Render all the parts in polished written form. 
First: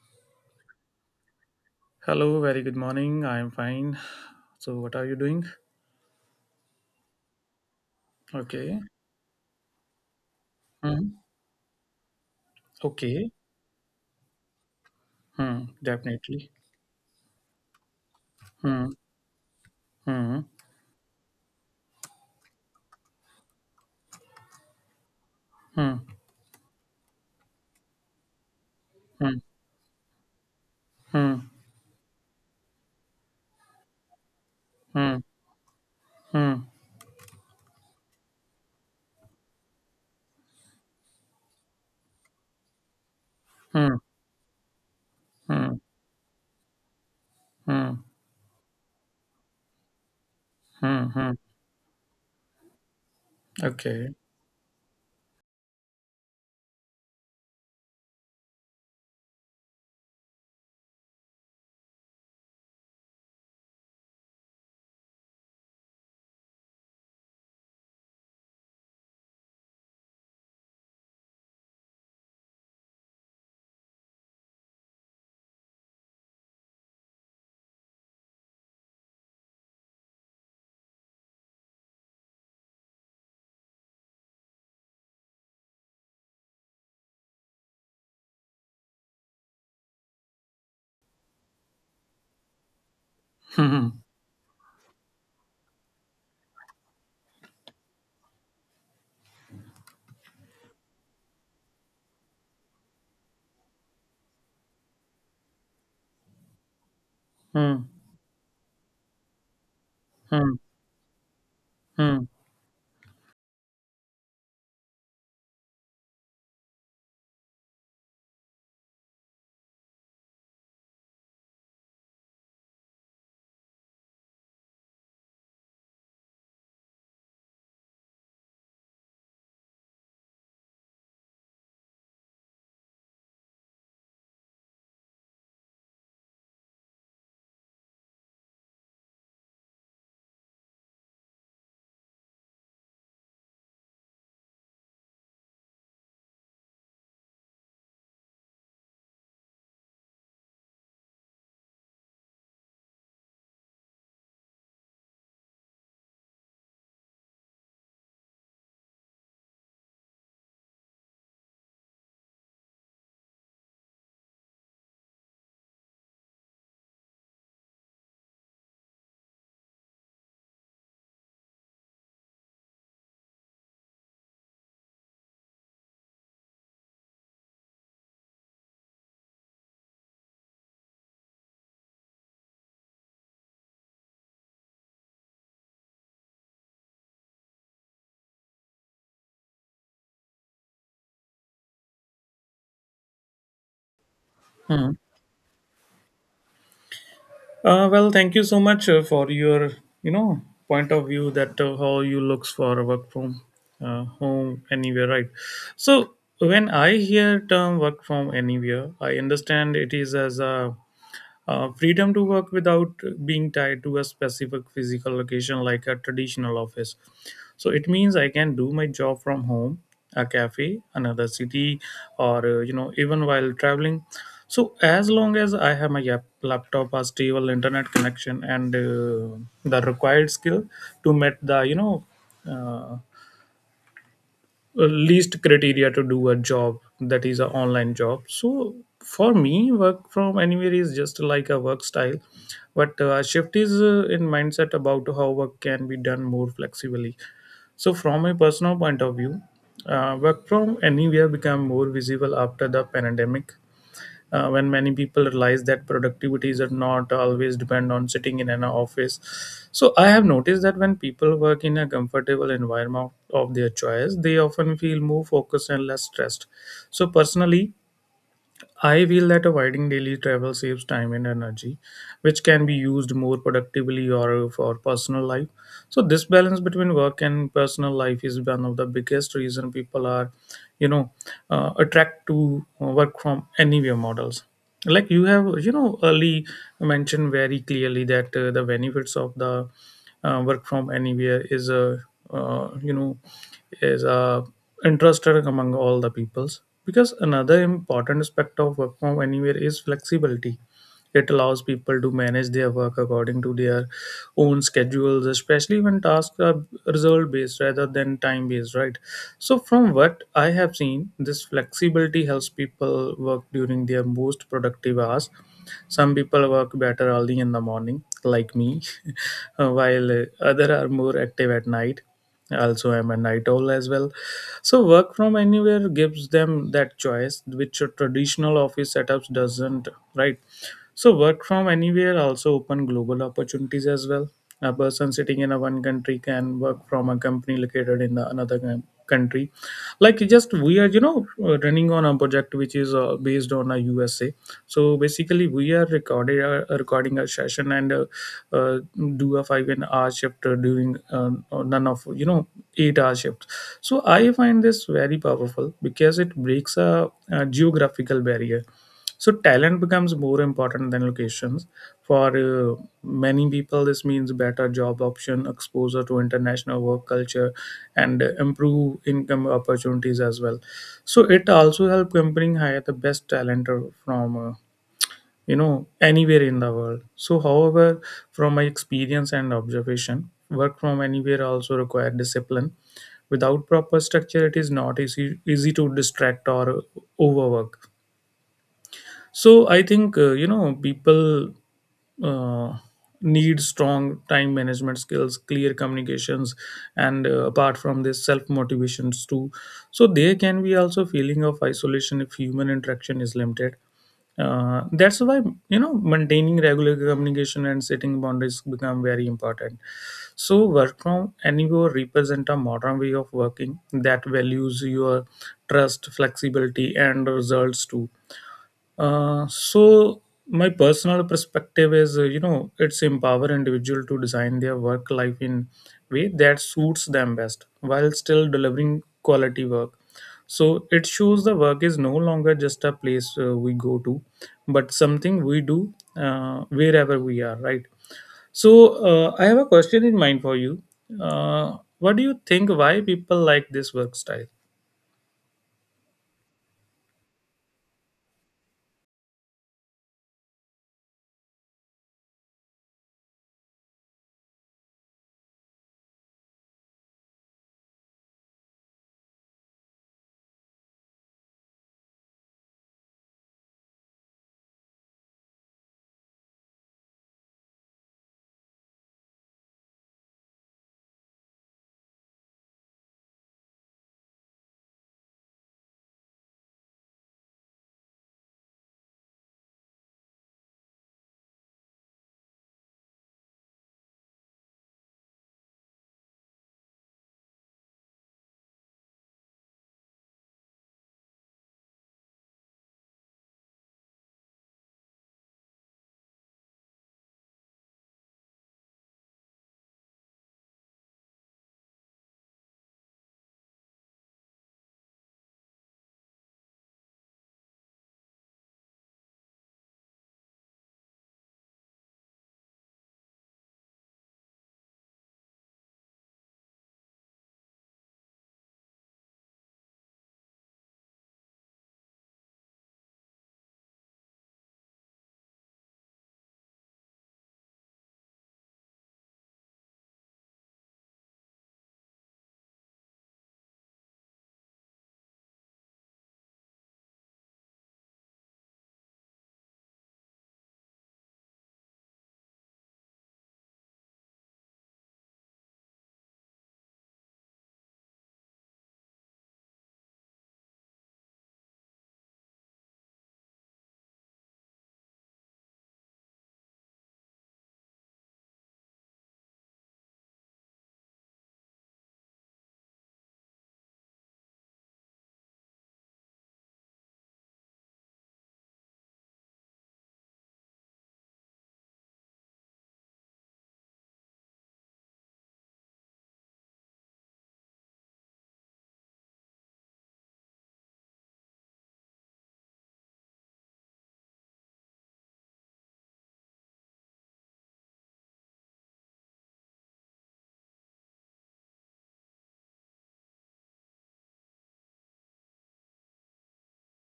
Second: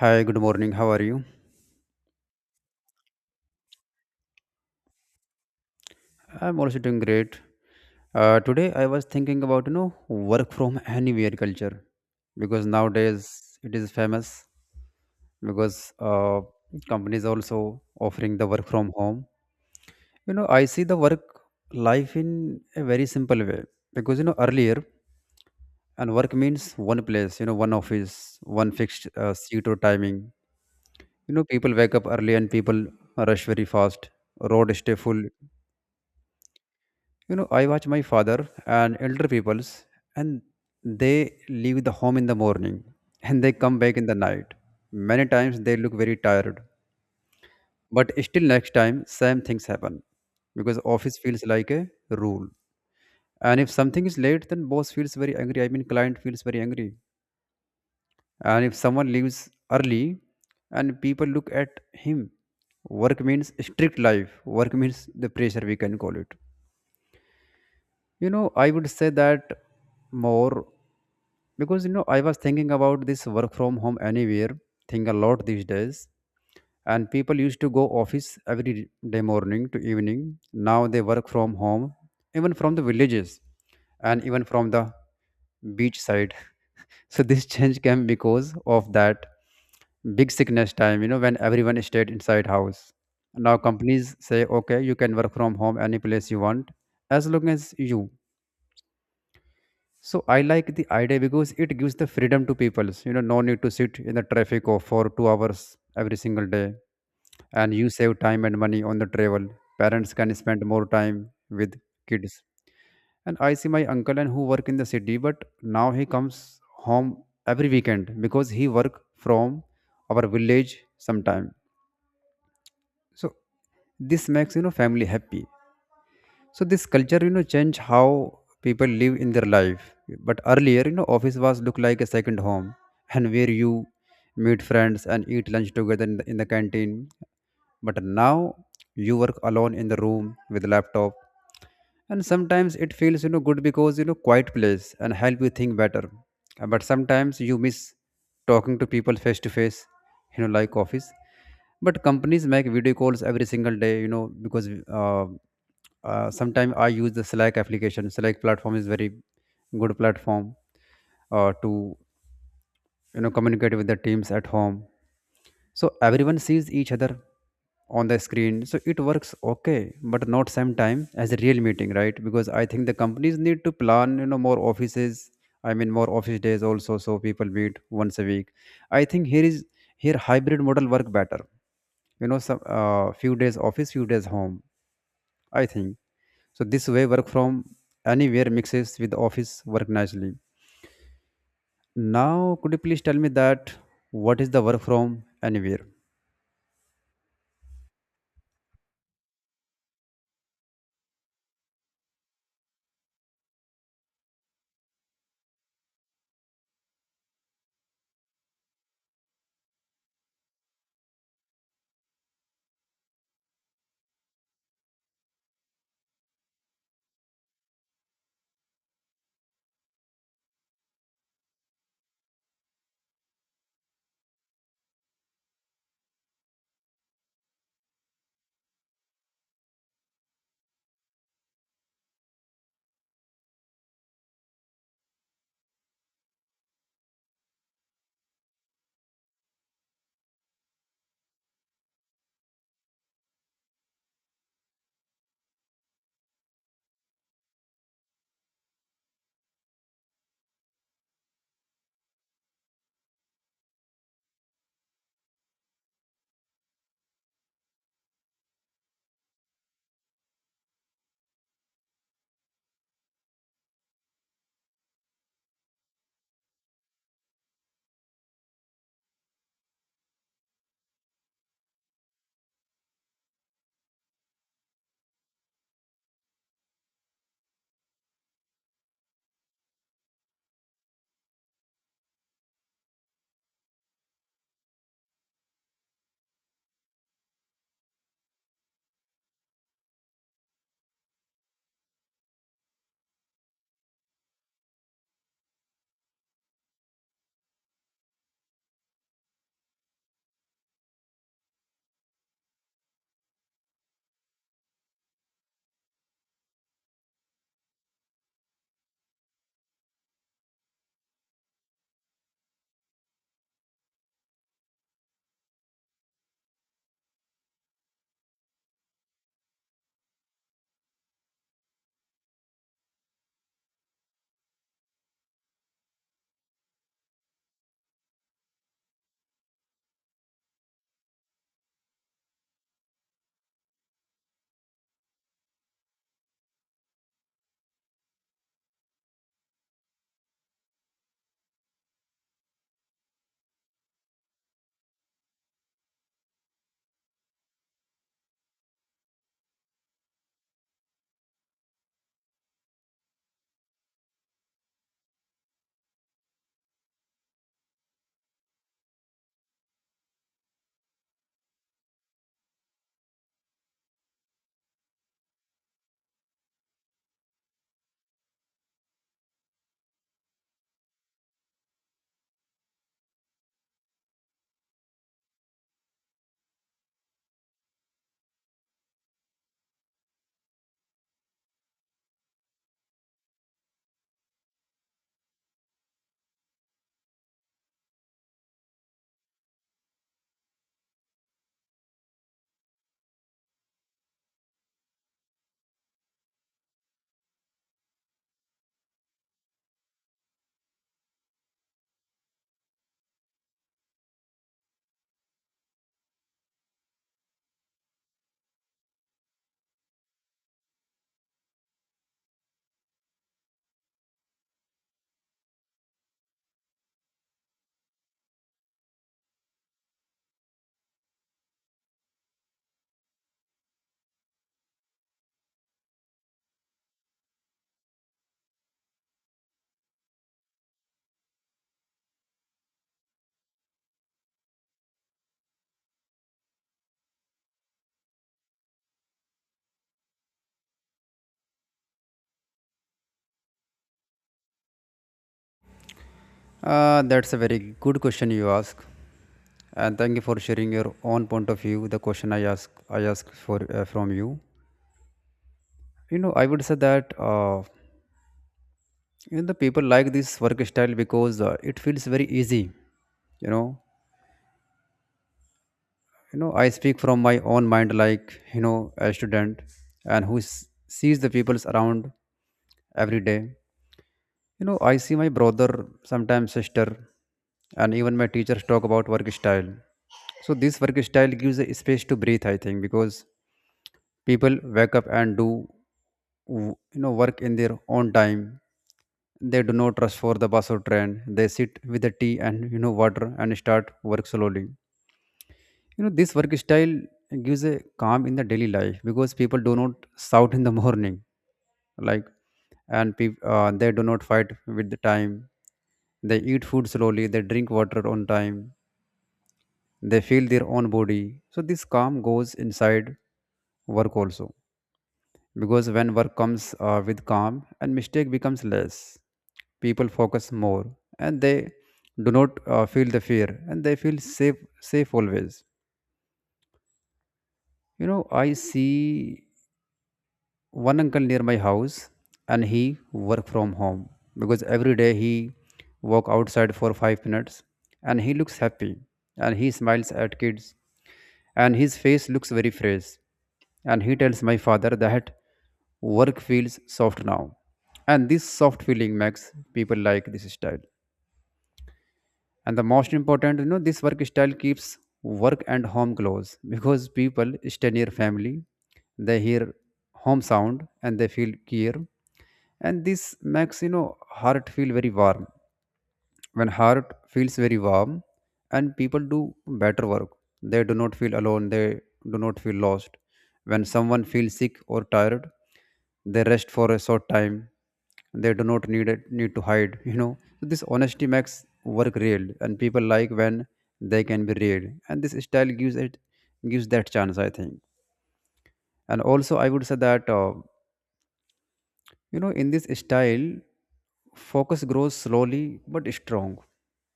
Hi, good morning. How are you? Hello, very good morning. I'm fine. So, what are you doing? I'm also doing great. Today Okay. I was thinking about work from Hmm. anywhere culture because nowadays Okay. it is famous Hmm. because Definitely. companies also offering the work from Hmm. home. You Hmm. know I see the work life in a very simple way because earlier Hmm. and work means one place, one office, one fixed Hmm. seat or timing. You Hmm. know, people wake up early and people rush very fast. Road stay Hmm. full. Hmm. You know, I watch my father and elder peoples, and they leave the home in the morning and they come Hmm. back in the night. Many Hmm. times Hmm. they look very tired, Hmm. but still, next time, same things happen because Hmm. office Hmm. feels like a rule. And if something Okay. is late, then boss feels very angry. I mean, client feels very angry. And if someone leaves early, and people look at him, work means strict life. Work means the pressure we can call it. You know, I would say that more because I was thinking about this work from home anywhere thing a lot these days, and people used to go office every day morning to evening. Now they work from home, even from the villages, and even from the beach side. So this change came because of that big sickness time. You know, when everyone stayed inside house. Now companies say, okay, you can work from home any place you want, as long as you. So I like the idea because it gives the freedom to people. You know, no need to sit in the traffic or for 2 hours every single day, and Hmm. you save time and money on the travel. Parents can Hmm. Hmm. spend more time with Hmm. kids. And I see my uncle and who work in the city, but now he comes home every weekend because he work from our village sometime. So this makes family happy, so this culture change how people live in their life. But earlier, office was look like a second home, and where you meet friends and eat lunch together in the canteen. But now you work alone in the room with laptop, and sometimes it feels good because quiet place and help you think better. But sometimes you miss talking to people face to face, like office. But companies make video calls every single day, because uh, sometimes I use the Slack application. Slack platform is very good platform to communicate with the teams at home, so everyone sees each other on the screen, so it works okay but not same time as a real meeting, right? Because I think the companies need to plan, more offices. I mean more office days also, so people meet once a week. I think here hybrid model work better. Some few days office, few days home, I think. So this way work from anywhere mixes with office work nicely. Now could you please tell me that what is the work Hmm. from anywhere? Well, thank you so much for your, you know, point of view that how you looks for work from home anywhere, right? So when I hear term work from anywhere, I understand it is as a freedom to work without being tied to a specific physical location like a traditional office. So it means I can do my job from home, a cafe, another city, or even while traveling. So as long as I have my laptop, a stable internet connection, and the required skill to meet the uh, least criteria to do a job that is an online job. So for me, work from anywhere is just like a work style, but shift is in mindset about how work can be done more flexibly. So from a personal point of view, work from anywhere became more visible after the pandemic, when many people realize that productivity is not always depend on sitting in an office. So I have noticed that when people work in a comfortable environment of their choice, they often feel more focused and less stressed. So personally, I feel that avoiding daily travel saves time and energy, which can be used more productively or for personal life. So this balance between work and personal life is one of the biggest reason people are, you know, attract to work from anywhere models. Like you have, early mentioned very clearly that the benefits of the work from anywhere uh, you know is a interested among all the peoples, because another important aspect of work from anywhere is flexibility. It allows people to manage their work according to their own schedules, especially when tasks are result based rather than time based, right? So from what I have seen, this flexibility helps people work during their most productive hours. Some people work better early in the morning, like me, while other are more active at night. Also, I'm a night owl as well. So, work from anywhere gives them that choice, which a traditional office setups doesn't, right? So work from anywhere also open global opportunities as well. A person sitting in a one country can work from a company located in the another country, like just we are running on a project which is based on a USA. So basically we are recorded recording a session, and uh, do a 5 and hour shift during none of 8-hour shifts. So I find this very powerful because it breaks a geographical barrier. So talent becomes more important than locations for many people. This means better job option, exposure to international work culture, and improve income opportunities as well. So it also help company hire the best talent from you know anywhere in the world. So however, from my experience and observation, work from anywhere also require discipline. Without proper structure, it is not easy to distract or overwork. So I think people uh, need strong time management skills, clear communications, and apart from this, self motivations too. So there can be also feeling of isolation if human interaction is limited. That's why maintaining regular communication and setting boundaries become very important. So work from anywhere represent a modern way of working that values your trust, flexibility, and results too. So my personal perspective is, it's empower individual to design their work life in way that suits them best while still delivering quality work. So it shows the work is no longer just a place we go to, but something we do wherever we are, right? So I have a question in mind for you. What do you think? Why people like this work style? That's a very good question you ask, and thank you for sharing your own point of view. The question I ask for from you. You know, I would say that the people like this work style because it feels very easy. You know, you know, I speak from my own mind, like a student, and who sees the peoples around every day. You know, I see my brother, sometimes sister, and even my teachers talk about work style. So this work style gives a space to breathe, I think, because people wake up and do work in their own time. They do not rush for the bus or train. They sit with the tea and water and start work slowly. You know, this work style gives a calm in the daily life because people do not shout in the morning, like, and peop they do not fight with the time. They eat food slowly, they drink water on time, they feel their own body. So, this calm goes inside work also because when work comes with calm and mistake becomes less, people focus more, and they do not feel the fear, and they feel safe, safe always. I see one uncle near my house, and he work from home because every day he walk outside for 5 minutes. And he looks happy, and he smiles at kids, and his face looks very fresh. And he tells my father that work feels soft now, and this soft feeling makes people like this style. And the most important, this work style keeps work and home close because people stay near family. They hear home sound and they feel care, and this makes heart feel very warm. When heart feels very warm and people do better work, they do not feel alone, they do not feel lost. When someone feels sick or tired, they rest for a short time. They do not need to hide. So this honesty makes work real, and people like when they can be real, and this style gives that chance, I think. And also, I would say that in this style, focus grows slowly but strong,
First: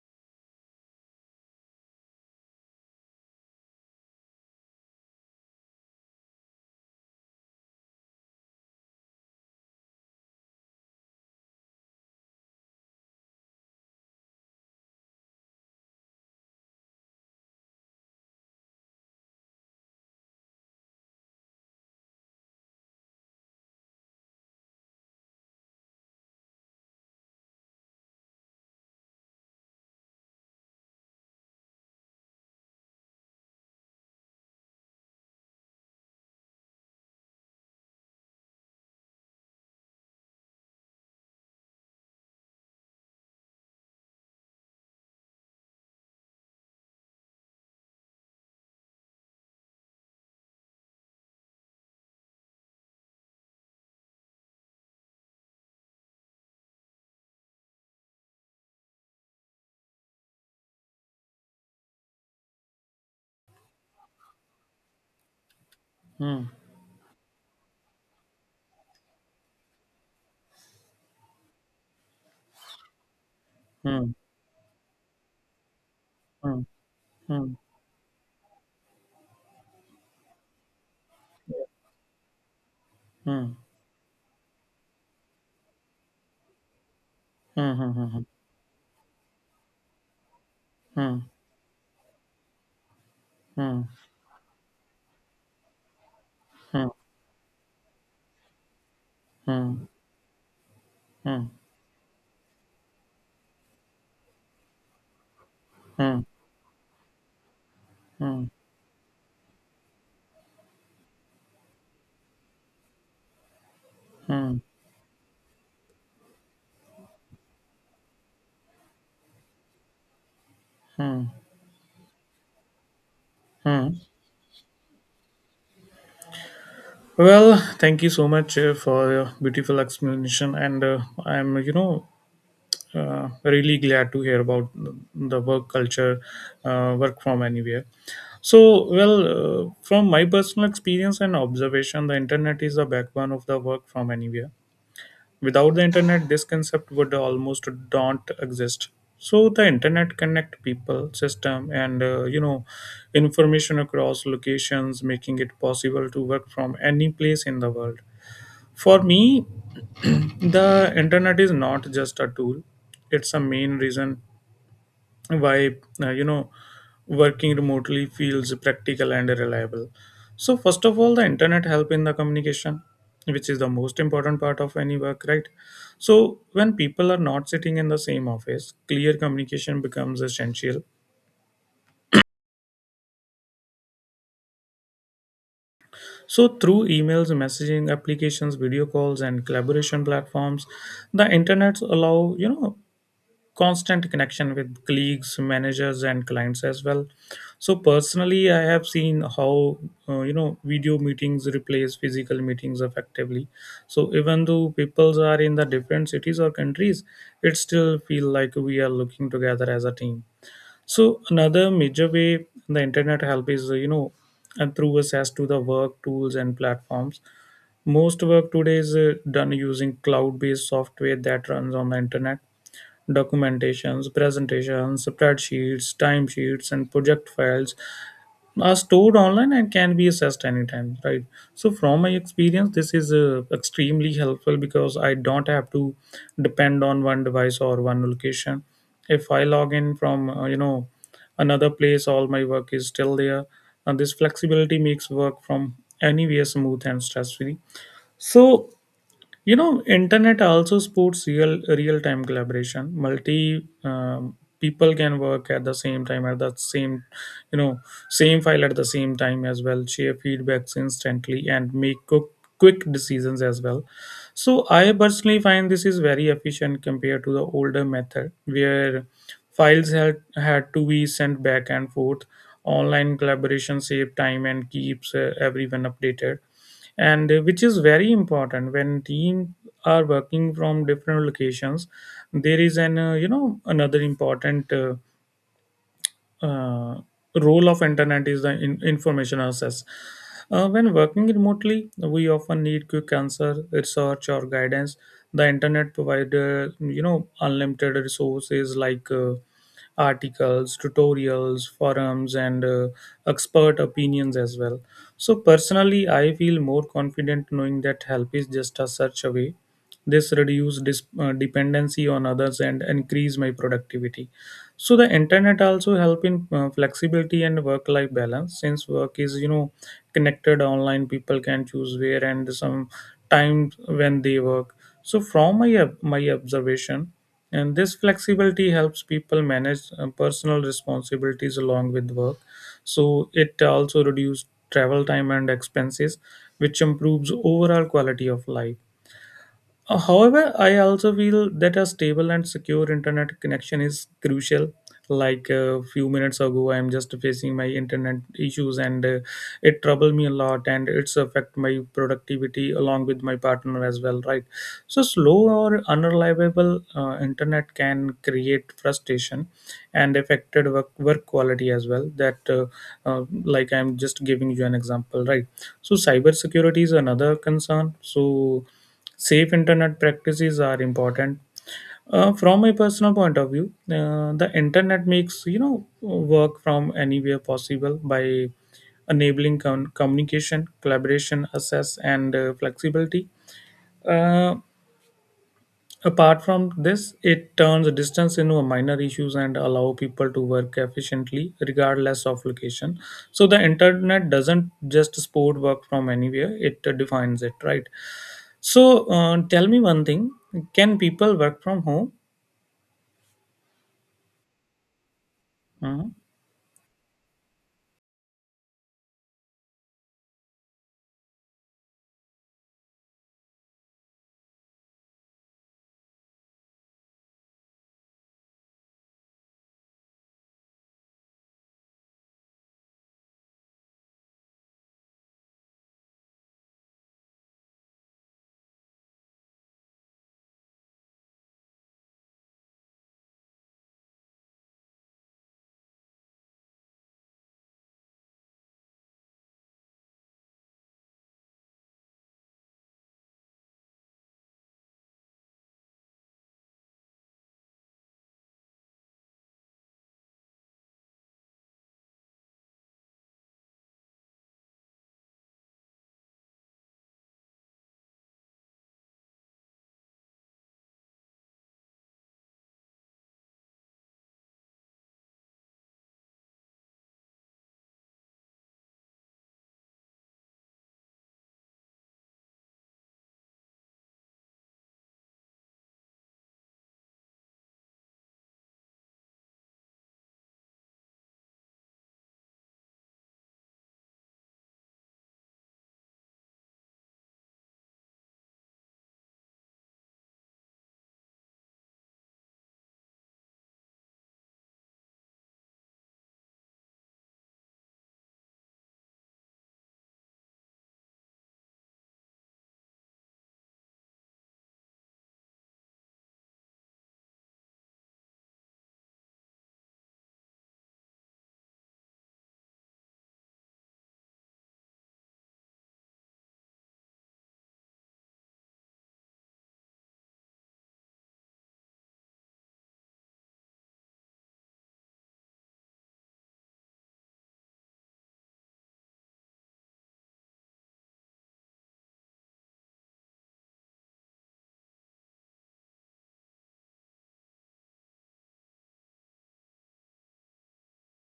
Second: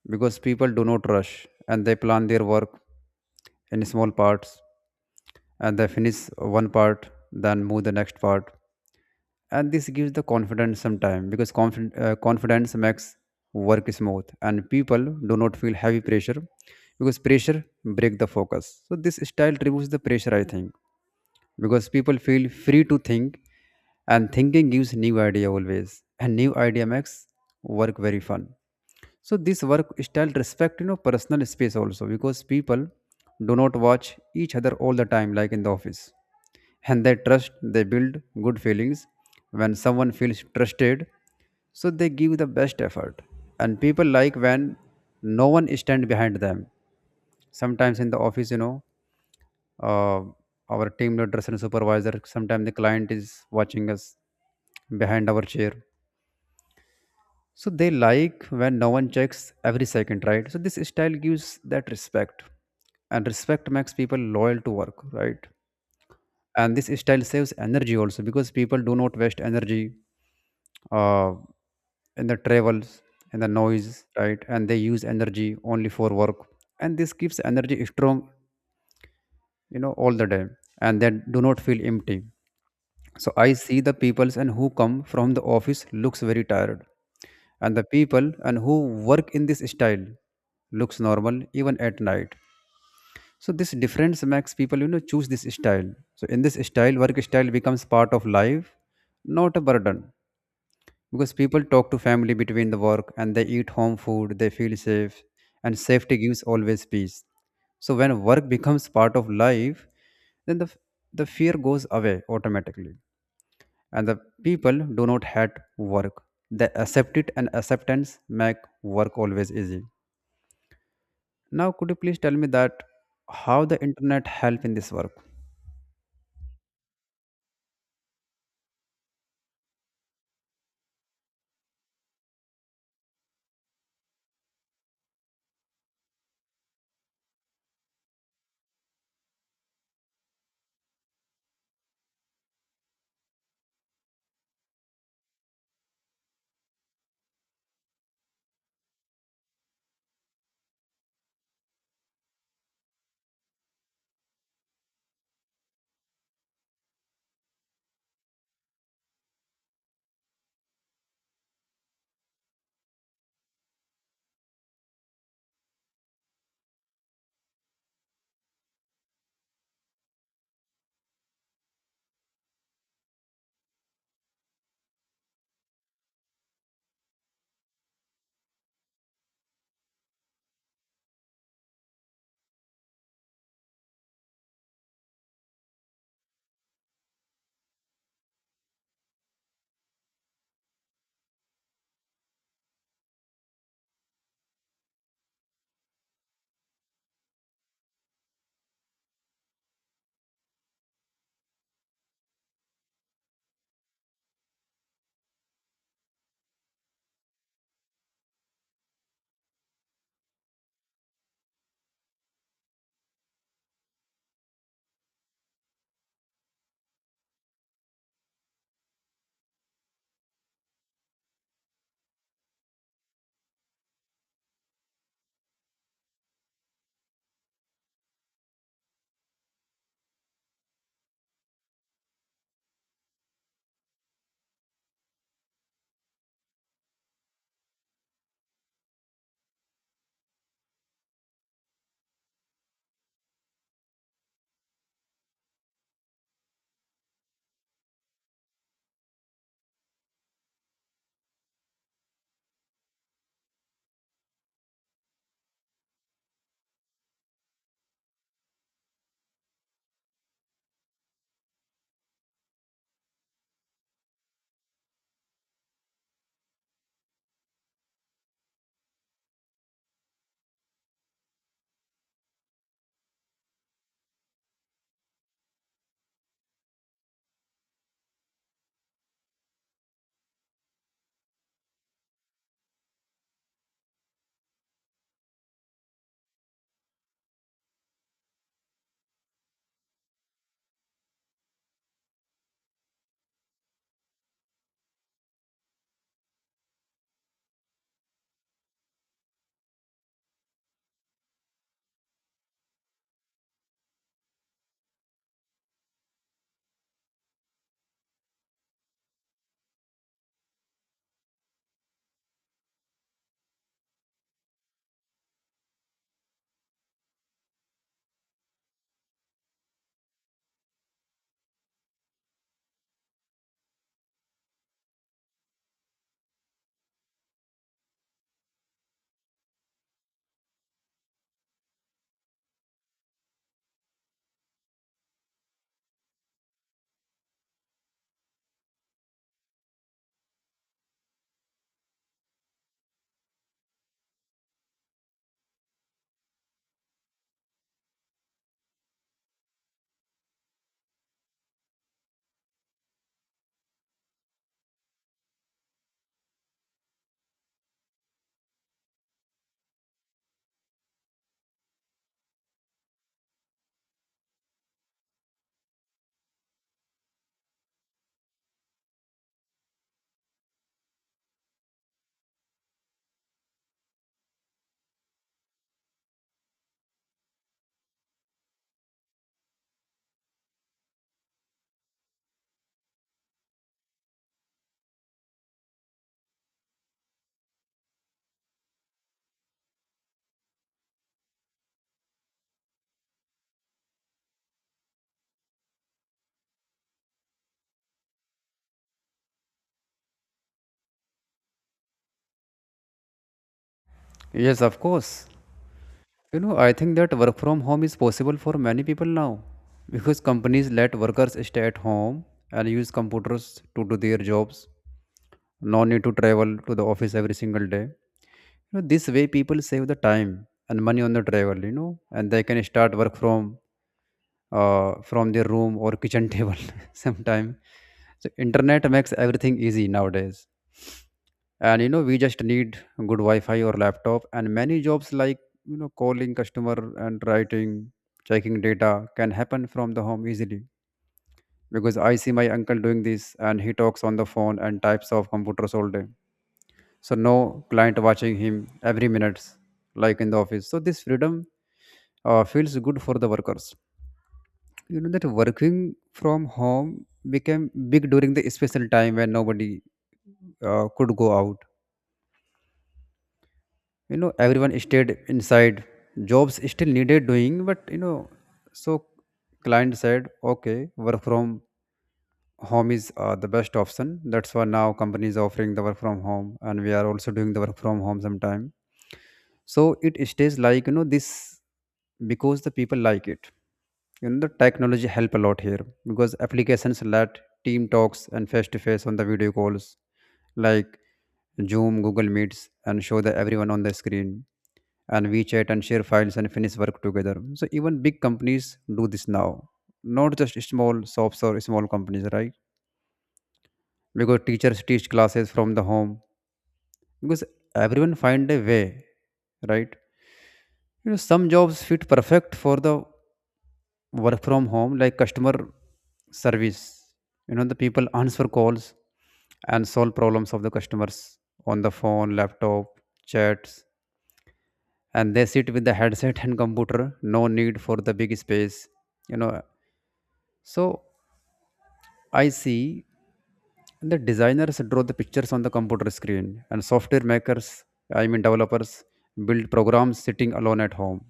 because people do not rush and they plan their work in small parts, and they finish one part, then move the next part. And this gives the confidence some time, because confidence makes work smooth, and people do not feel heavy pressure because pressure break the focus. So this style removes the pressure, I think, because people feel free to think. And thinking gives new idea always, and new idea makes work very fun. So this work style respect personal space also, because people do not watch each other all the time like in the office. And they trust, they build good feelings. When someone feels trusted, so they give the best effort. And people like when no one stand behind them. Sometimes in the office, uh, our team leaders and supervisor, sometimes the client is watching us behind our chair. So they like when no one checks every second, right? So this style gives that respect, and respect makes people loyal to work, right? Hmm. And this style saves energy also because people do not waste energy uh, in the travels and the noise, Hmm. right? And they use energy only for work, Hmm. and this keeps Hmm. energy strong, all the day, and they do not feel empty. So I Hmm. see the peoples and who come from the office looks very tired, Hmm. and the Hmm. Hmm. Hmm. people and who work in this style looks Hmm. normal even at night. So this Hmm. difference makes people choose this style. So in this Hmm, style, work style becomes part of life, not a hmm, burden, because hmm, people talk to family between the work, and they eat home food, they feel safe, and safety hmm, gives always peace. So when hmm, work becomes part of life, then the fear goes away automatically, and the hmm, people do not hate work, they accept it, and acceptance make work always easy. hmm, Now could you please tell me that how the hmm. internet help in this work? Well, thank you so much for your beautiful explanation, and I'm, really glad to hear about the work culture, work from anywhere. So, well, from my personal experience and observation, the internet is the backbone of the work from anywhere. Without the internet, this concept would almost don't exist. So the internet connect people, system, and information across locations, making it possible to work from any place in the world. For me, the internet is not just a tool; it's a main reason why uh, you know working remotely feels practical and reliable. So first of all, the internet help in the communication, which is the most important part of any work, right? So when people are not sitting in the same office, clear communication becomes essential. So through emails, messaging applications, video calls, and collaboration platforms, the internet allow constant connection with colleagues, managers, and clients as well. So personally, I have seen how video meetings replace physical meetings effectively. So even though peoples are in the different cities or countries, it still feel like we are looking together as a team. So another major way the internet help is and through access to the work tools and platforms. Most work today is done using cloud based software that runs on the internet. Documentations, presentations, spreadsheets, timesheets, and project files are stored online and can be accessed anytime, right? So, from my experience, this is extremely helpful because I don't have to depend on one device or one location. If I log in from, another place, all my work is still there. And this flexibility makes work from anywhere smooth and stress free. So, you know, internet also supports real time collaboration, multi people can work at the same time at the same you know same file at the same time as well, share feedbacks instantly and make quick decisions as well. So I personally find this is very efficient compared to the older method where files had to be sent back and forth. Online collaboration save time and keeps everyone updated, and which is very important when team are working from different locations. There is an another important uh, role of internet is the information access. When working remotely, we often need quick answer, research, or guidance. The internet provide unlimited resources like articles, tutorials, forums, and expert opinions as well. So personally, I feel more confident knowing that help is just a search away. This reduce dependency on others and increase my productivity. So the internet also help in flexibility and work life balance. Since work is connected online, people can choose where and some time when they work. So from my my observation, and this flexibility helps people manage personal responsibilities along with work. So it also reduces travel time and expenses, which improves overall quality of life. However I also feel that a stable and secure internet connection is crucial. Like a few minutes ago, I am just facing my internet issues, and it troubled me a lot, and it's affect my productivity along with my partner as well, right? So slow or unreliable internet can create frustration and affected work quality as well. That like I'm just giving you an example, right? So cybersecurity is another concern. So safe internet practices are important. From my personal point of view, the internet makes work from anywhere possible by enabling communication, collaboration, access, and flexibility. Uh, apart from this, it turns distance into a minor issues and allow people to work efficiently regardless of location. So the internet doesn't just support work from anywhere, it defines it, right? So tell me one thing: can people work from home? Yes, of course. Mm, You know, I think that work from home is possible for many people now because companies let workers stay at home and use computers to do their jobs. No need to travel to the office every single day. This way people save the time and money on the travel, and they can start work from from their room or kitchen table sometime. So internet makes everything easy nowadays, and we just need good wi-fi or laptop. And many jobs like calling customer and writing, checking data can happen from the home easily, because I see my uncle doing this, and he talks on the phone and types of computers all day. So no client watching him every minutes like in the office. So this freedom feels good for the workers, that working from home became big during the special time when nobody could go out. You know, everyone stayed inside, jobs still needed doing, but so client said okay, work from home is the best option. That's why now companies offering the work from home, and we are also doing the work from home sometime. So it stays like this because the people like it. The technology help a lot here, because applications let team talks and face to face on the video calls, like Zoom, Google Meets, and show the everyone on the screen and WeChat and share files and finish work together. So even big companies do this now, not just small shops or small companies, right? Because teachers teach classes from the home, because everyone find a way, right? You know, some jobs fit perfect for the work from home, like customer service. You know, the people answer calls and solve problems of the customers on the phone, laptop, chats, and they sit with the headset and computer. No need for the big space. You know, so I see. And the designers draw the pictures on the computer screen, and software makers, I mean developers, build programs sitting alone at home.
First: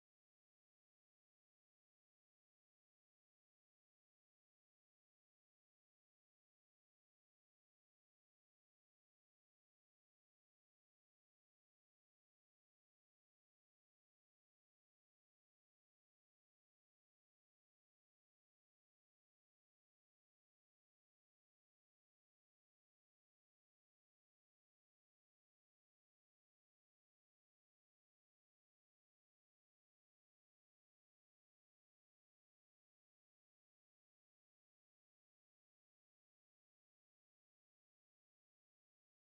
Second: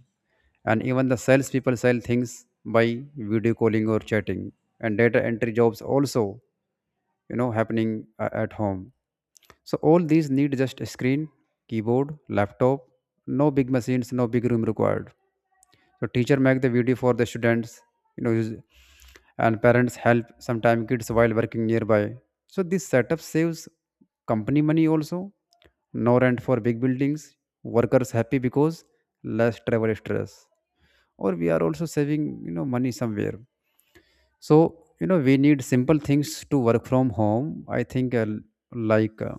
And even the salespeople sell things by video calling or chatting. And data entry jobs also, happening at home. So all these need just a screen, keyboard, laptop, no big machines, no big room required. So teacher make the video for the students. you know use- and parents help sometime kids while working nearby. So this setup saves company money also, no rent for big buildings. Workers happy because less travel stress, or we are also saving money somewhere. So we need simple things to work from home. I think, like uh,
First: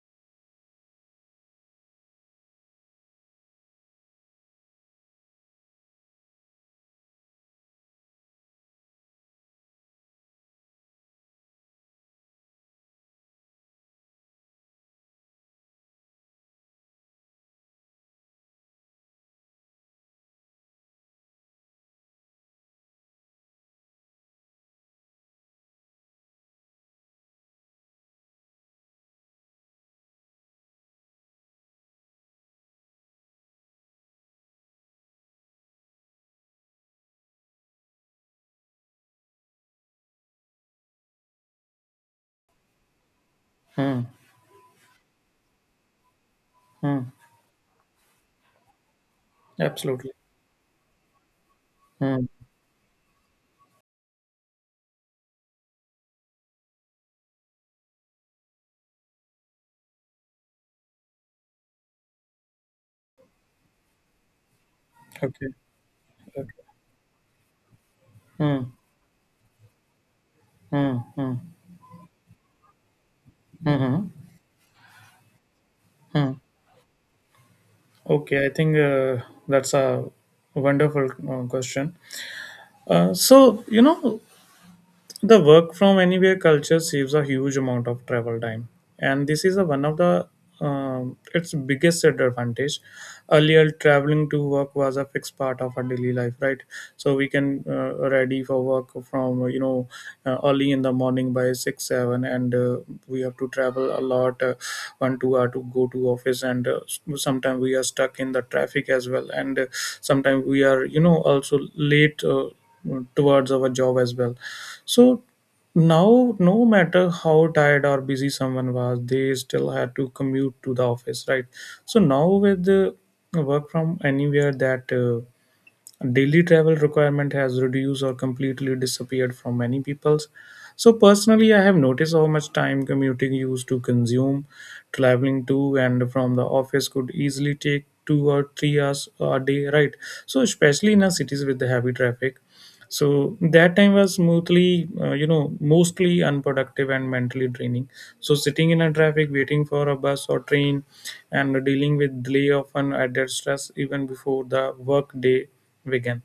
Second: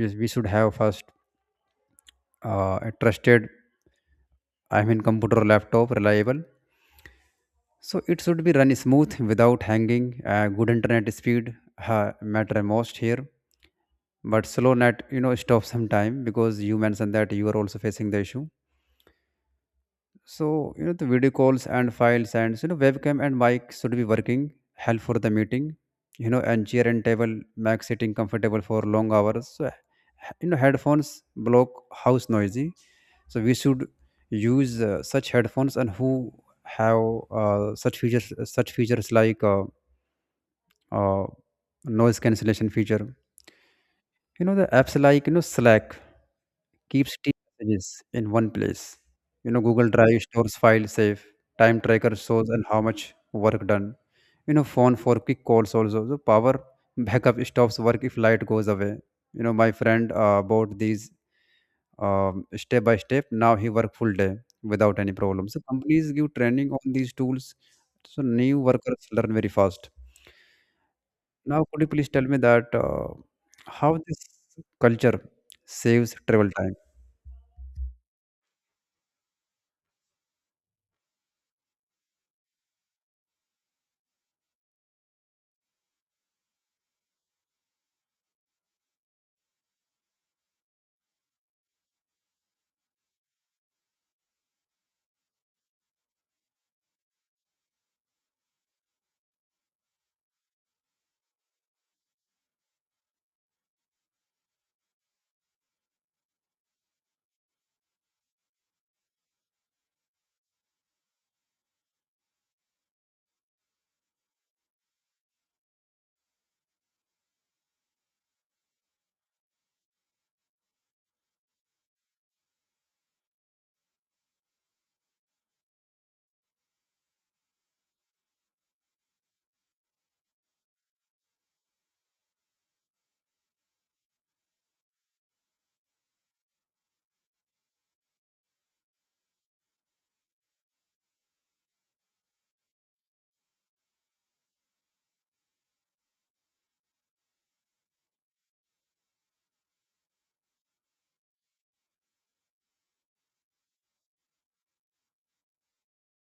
yes, we should have first a trusted, I mean computer, laptop, reliable. So it should be run smooth without hanging. Good internet speed matter most here, but slow net stop sometime because you mentioned that you are also facing the issue. So the video calls and files and webcam and mic should be working. Help for the meeting, you know, and chair and table make sitting comfortable for long hours. So headphones block house noisy. So we should use such headphones and who have such features, like. Uh, Noise cancellation feature. mm, You know, the apps like Slack mm, keeps team messages in one place. You know, Google absolutely. Drive stores files safe. Time tracker Mm, shows and how much work done. You know, phone for quick calls also. So power backup stops work if light goes away. You know, my friend bought these step by step. Now he work full day without any okay. problem. So companies give Okay. training on these tools, so new Mm, workers learn very fast. mm, mm, Now, could you please tell me that how mhm, this culture saves mm. travel time? Okay. I think that's a wonderful question. So you know, the work from anywhere culture saves a huge amount of travel time, and this is one of the its biggest advantage. Earlier, traveling to work was a fixed part of our daily life, right? So we can ready for work from early in the morning by six seven, and we have to travel a lot, one two hour to go to office, and sometimes we are stuck in the traffic as well, and sometimes we are also late. Towards our job as well. So now, no matter how tired or busy someone was, they still had to commute to the office, right? So now, with the work from anywhere, that daily travel requirement has reduced or completely disappeared from many people's. So personally, I have noticed how much time commuting used to consume. Traveling to and from the office could easily take two or three hours a day, right? So especially in our cities with the heavy traffic, so that time was smoothly, mostly unproductive and mentally draining. So sitting in a traffic waiting for a bus or train and dealing with delay often added stress even before the work day began.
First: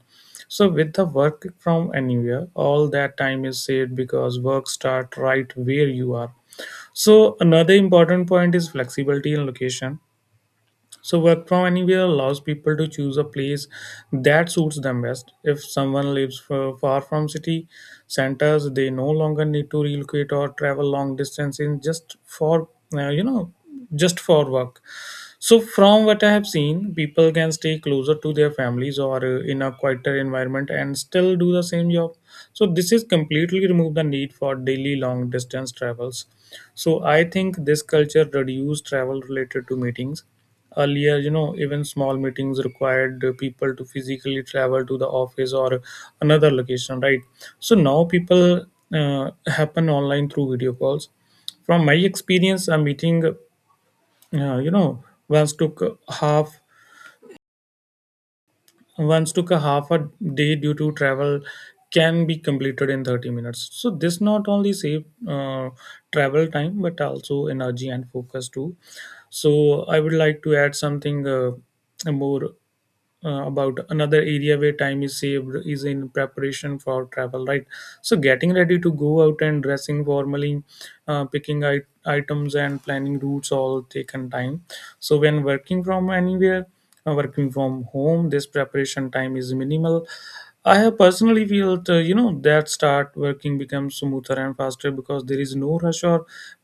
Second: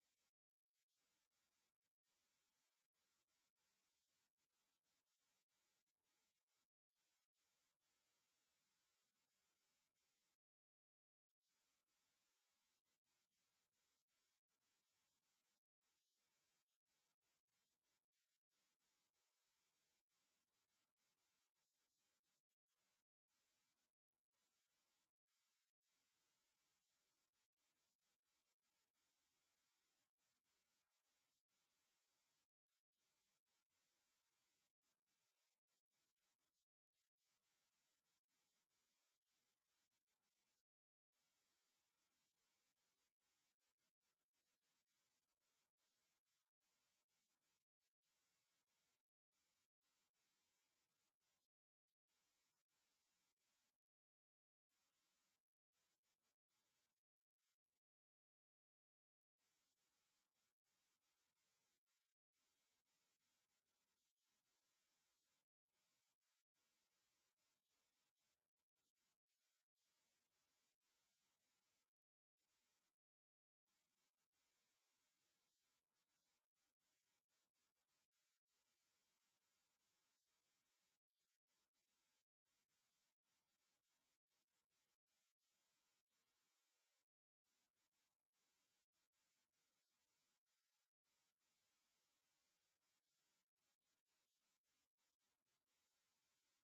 So with the work from anywhere, all that time is saved because work start right where you are. So another important point is flexibility in location. So work from anywhere allows people to choose a place that suits them best. If someone lives far from city centers, they no longer need to relocate or travel long distances just for uh, you know just for work. So, from what I have seen, people can stay closer to their families or in a quieter environment and still do the same job. So, this is completely remove the need for daily long distance travels. So, I think this culture reduced travel related to meetings. Earlier, you know, even small meetings required people to physically travel to the office or another location, right? So now people happen online through video calls. From my experience, a meeting, yeah, you know, once took a half once took a half a day due to travel, can be completed in 30 minutes. So this not only save travel time but also energy and focus too. So I would like to add something more about another area where time is saved is in preparation for travel, right? So getting ready to go out and dressing formally, picking items and planning routes all taken time. So when working from anywhere, working from home, this preparation time is minimal. I have personally felt that start working becomes smoother and faster because there is no rush or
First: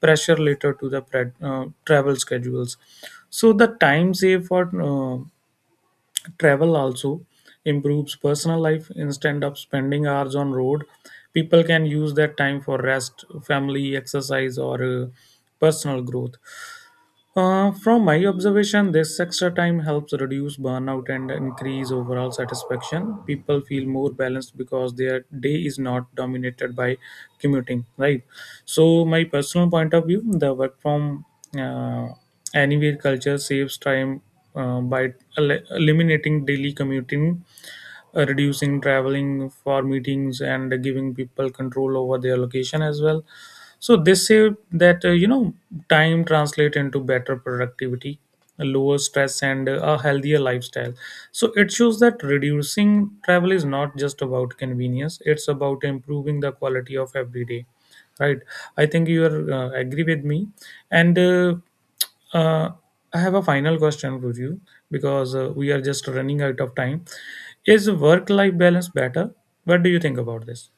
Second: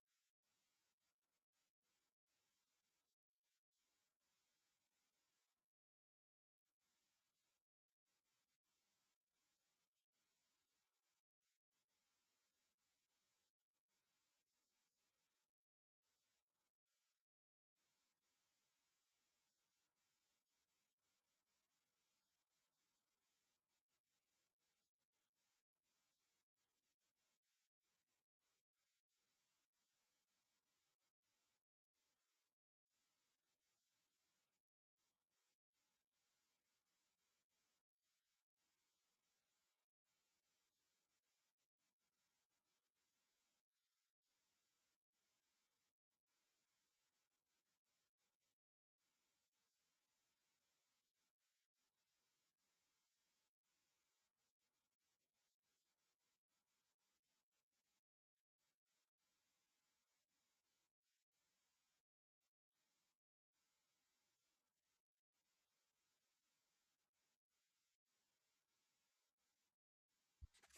pressure later to the travel schedules. So the time saved for uh, travel also improves personal life instead of spending hours on road. People can use that time for rest, family, exercise, or personal growth. From my observation, this extra time helps reduce burnout and increase overall satisfaction. People feel more balanced because their day is not dominated by commuting, right? So, my personal point of view, the work from uh, anywhere culture saves time by eliminating daily commuting, reducing traveling for meetings, and giving people control over their location as well. So they say that time translate into better productivity, lower stress, and a healthier lifestyle. So it shows that reducing travel is not just about convenience; it's about improving the quality of every day. Right? I think you are agree with me, and. Uh, I have a final question for you because we are just running out of time. Is work life balance better? What do you think about this?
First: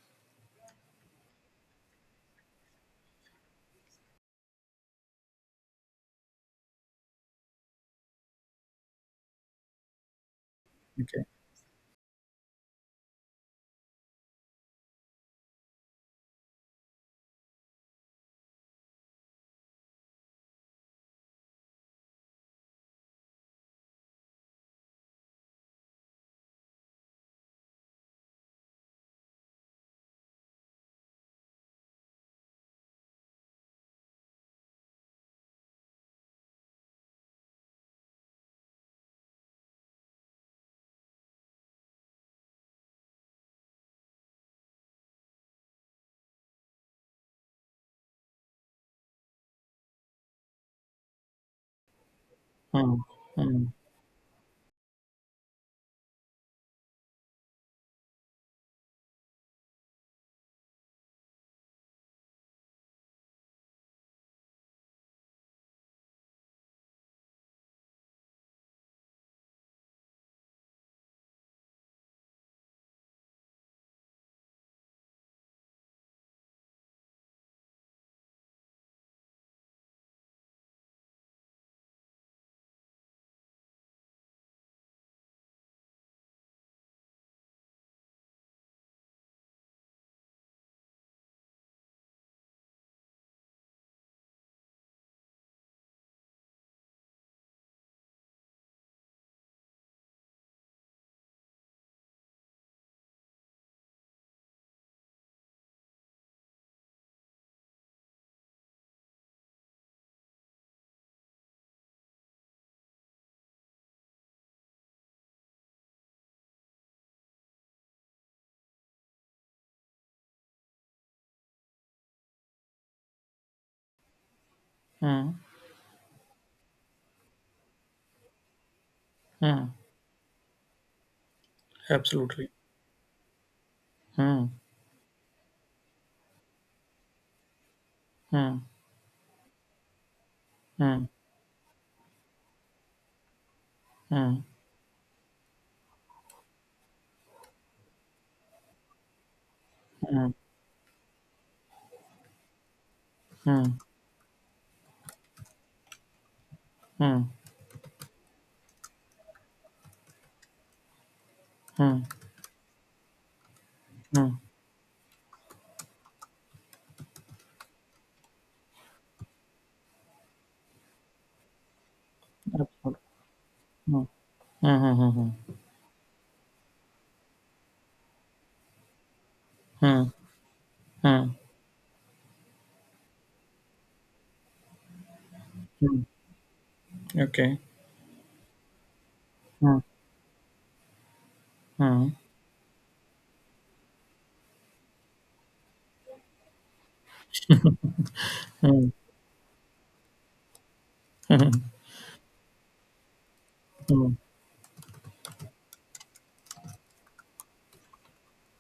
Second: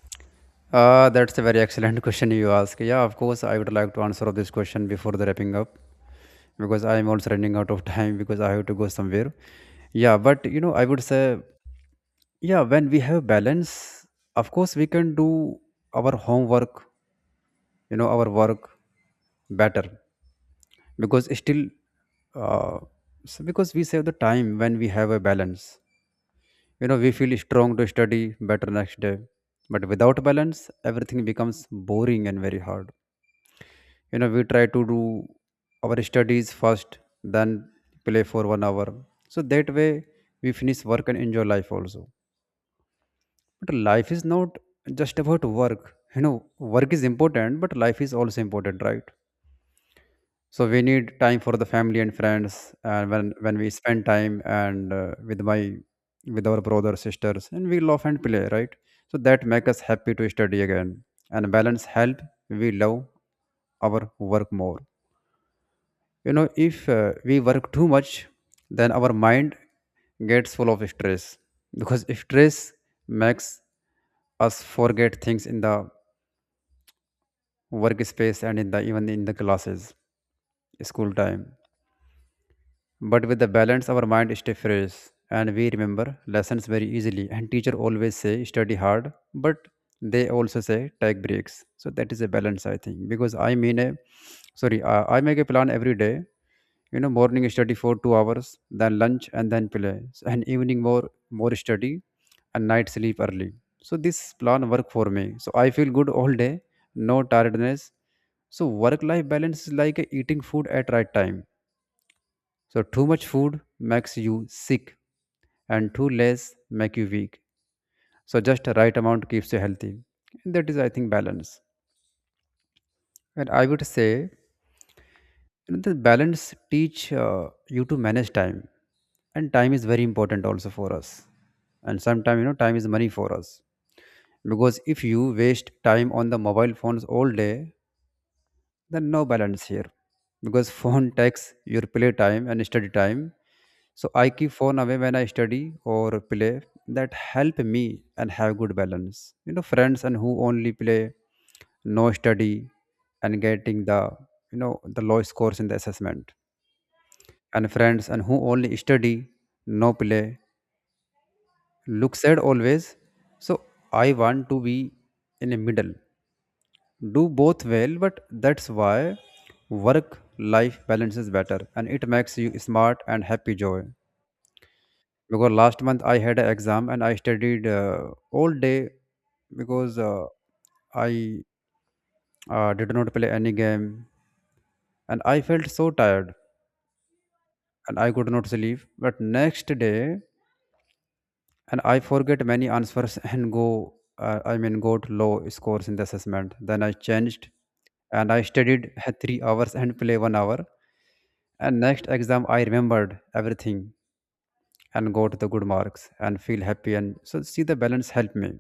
That's a very excellent question you ask. Yeah, of course, I would like to answer this question before the wrapping up, because I am also running out of time because I have to go somewhere. Yeah, but you know, I would Okay. say, yeah, when we have balance, of course, we can do our homework, you know, our work better. Because still, uh, so because we save the time when we have a balance. You know, we feel strong to study better next day. But without balance, everything becomes boring and very hard. You know, we try to do our studies first, then play for 1 hour. So that way, we finish work and enjoy life also. But life is not just about work. You know, work is important, but life is also important, right? So we need time for the family and friends, Hmm. and when Hmm. we spend time, and with our brother sisters and we love and play, right? So that make us happy to study again, and balance help, we love our work more. You know, if we work too much, then our mind gets full of stress, because stress makes us forget things in the workspace and in the even in the classes, school time. But with the balance, our mind stay fresh, and we remember lessons very easily. And teacher always say study hard, but they also say take breaks. So that is a balance, I think. Because I mean, a, sorry, I make a plan every day. You know, morning study for 2 hours, then lunch and then play. So, and evening more study, and night sleep early. So this plan work for me. So I feel good all day, no tiredness. So work life balance is like eating food at right time. So too much food makes you sick, and too less make you weak. So just the right amount keeps you healthy. That is, I think, balance. And I would say, Hmm. you know, the balance teach you to manage time, and Hmm. time is very important also for us. And sometimes, you Absolutely. know, time is money for us, Hmm. because if you waste time on the mobile phones all day, Hmm. then no balance here, because Hmm. phone takes your play time and study time. So I Hmm. keep phone away when I study or play. That help me and have good balance. You know, friends and Hmm. who only play, no study, and getting the the low scores in the assessment, Hmm. and friends and who only study, no play, Hmm. Hmm. Mm, look sad always. So I want to be in the middle, do both well, but that's why work life balance is better, and it makes you absolutely. Hmm. Hmm. smart and happy joy. Hmm. Hmm. Because last month I had an exam and I studied all day, because Hmm. I Mm, did not play any game, and I felt so mm. tired, Okay. and I could not sleep but next Hmm. day, and I Hmm. forget many answers and go, got low scores in the assessment. Then I changed, and I Hmm. studied 3 hours and play 1 hour, Hmm. and next exam I remembered everything, Hmm. and got the good marks and feel happy, and so see the balance help me.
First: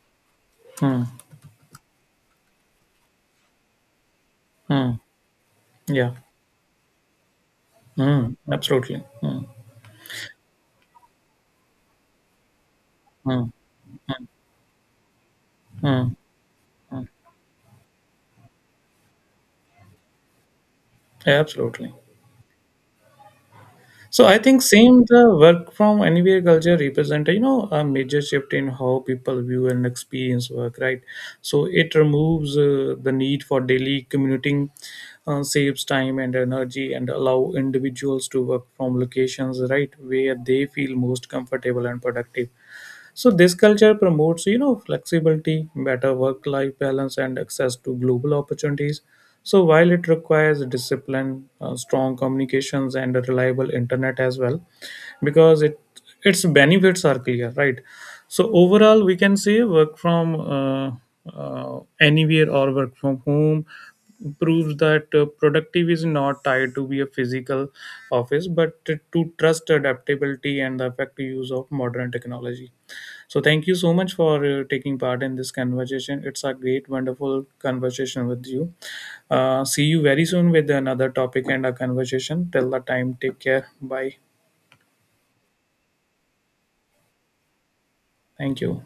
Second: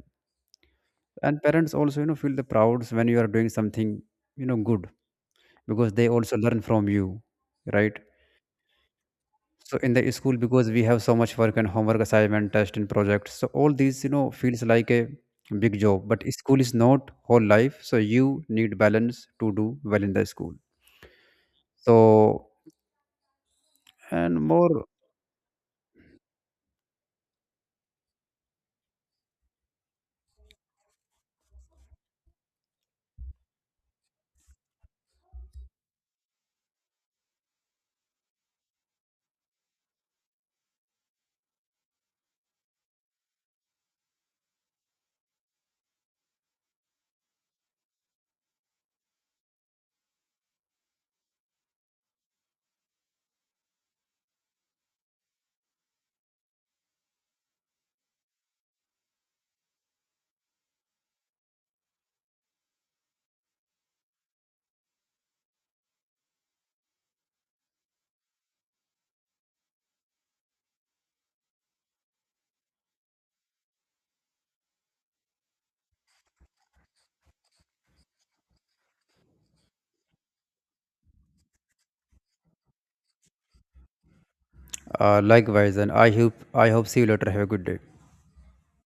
Hmm. And parents also, you know, feel the proud when you are doing something, you know, good, Mm. because they Yeah. also learn from you, right? Hmm. Absolutely. Hmm. So in the school, because we have so much work and homework, assignment, test, and projects, Hmm. so all these you Hmm. know feels like a big Hmm. job. But school is Mm. not whole life, so you need balance to do well in the school. Absolutely. So So I and think more, same the work from anywhere culture represent, you know, a major shift in how people view and experience work, right? So it removes the need for daily commuting, saves time and energy and allow individuals to work from locations right where they feel most comfortable and productive. So this culture promotes, you know, flexibility, better work-life balance, and access to global opportunities. So while it requires discipline, strong communications, and a reliable internet as well, because it its benefits are clear, right? So overall, we can say work from anywhere or work from home proves that productive is not tied to be a physical office, but to trust adaptability and the effective use of modern technology. So thank you so much for taking part in this conversation. It's a great, wonderful conversation with you. See you very soon with another topic and a conversation. Till the time, take care. Bye. Likewise, and I hope see you later. Have a good day. Thank you.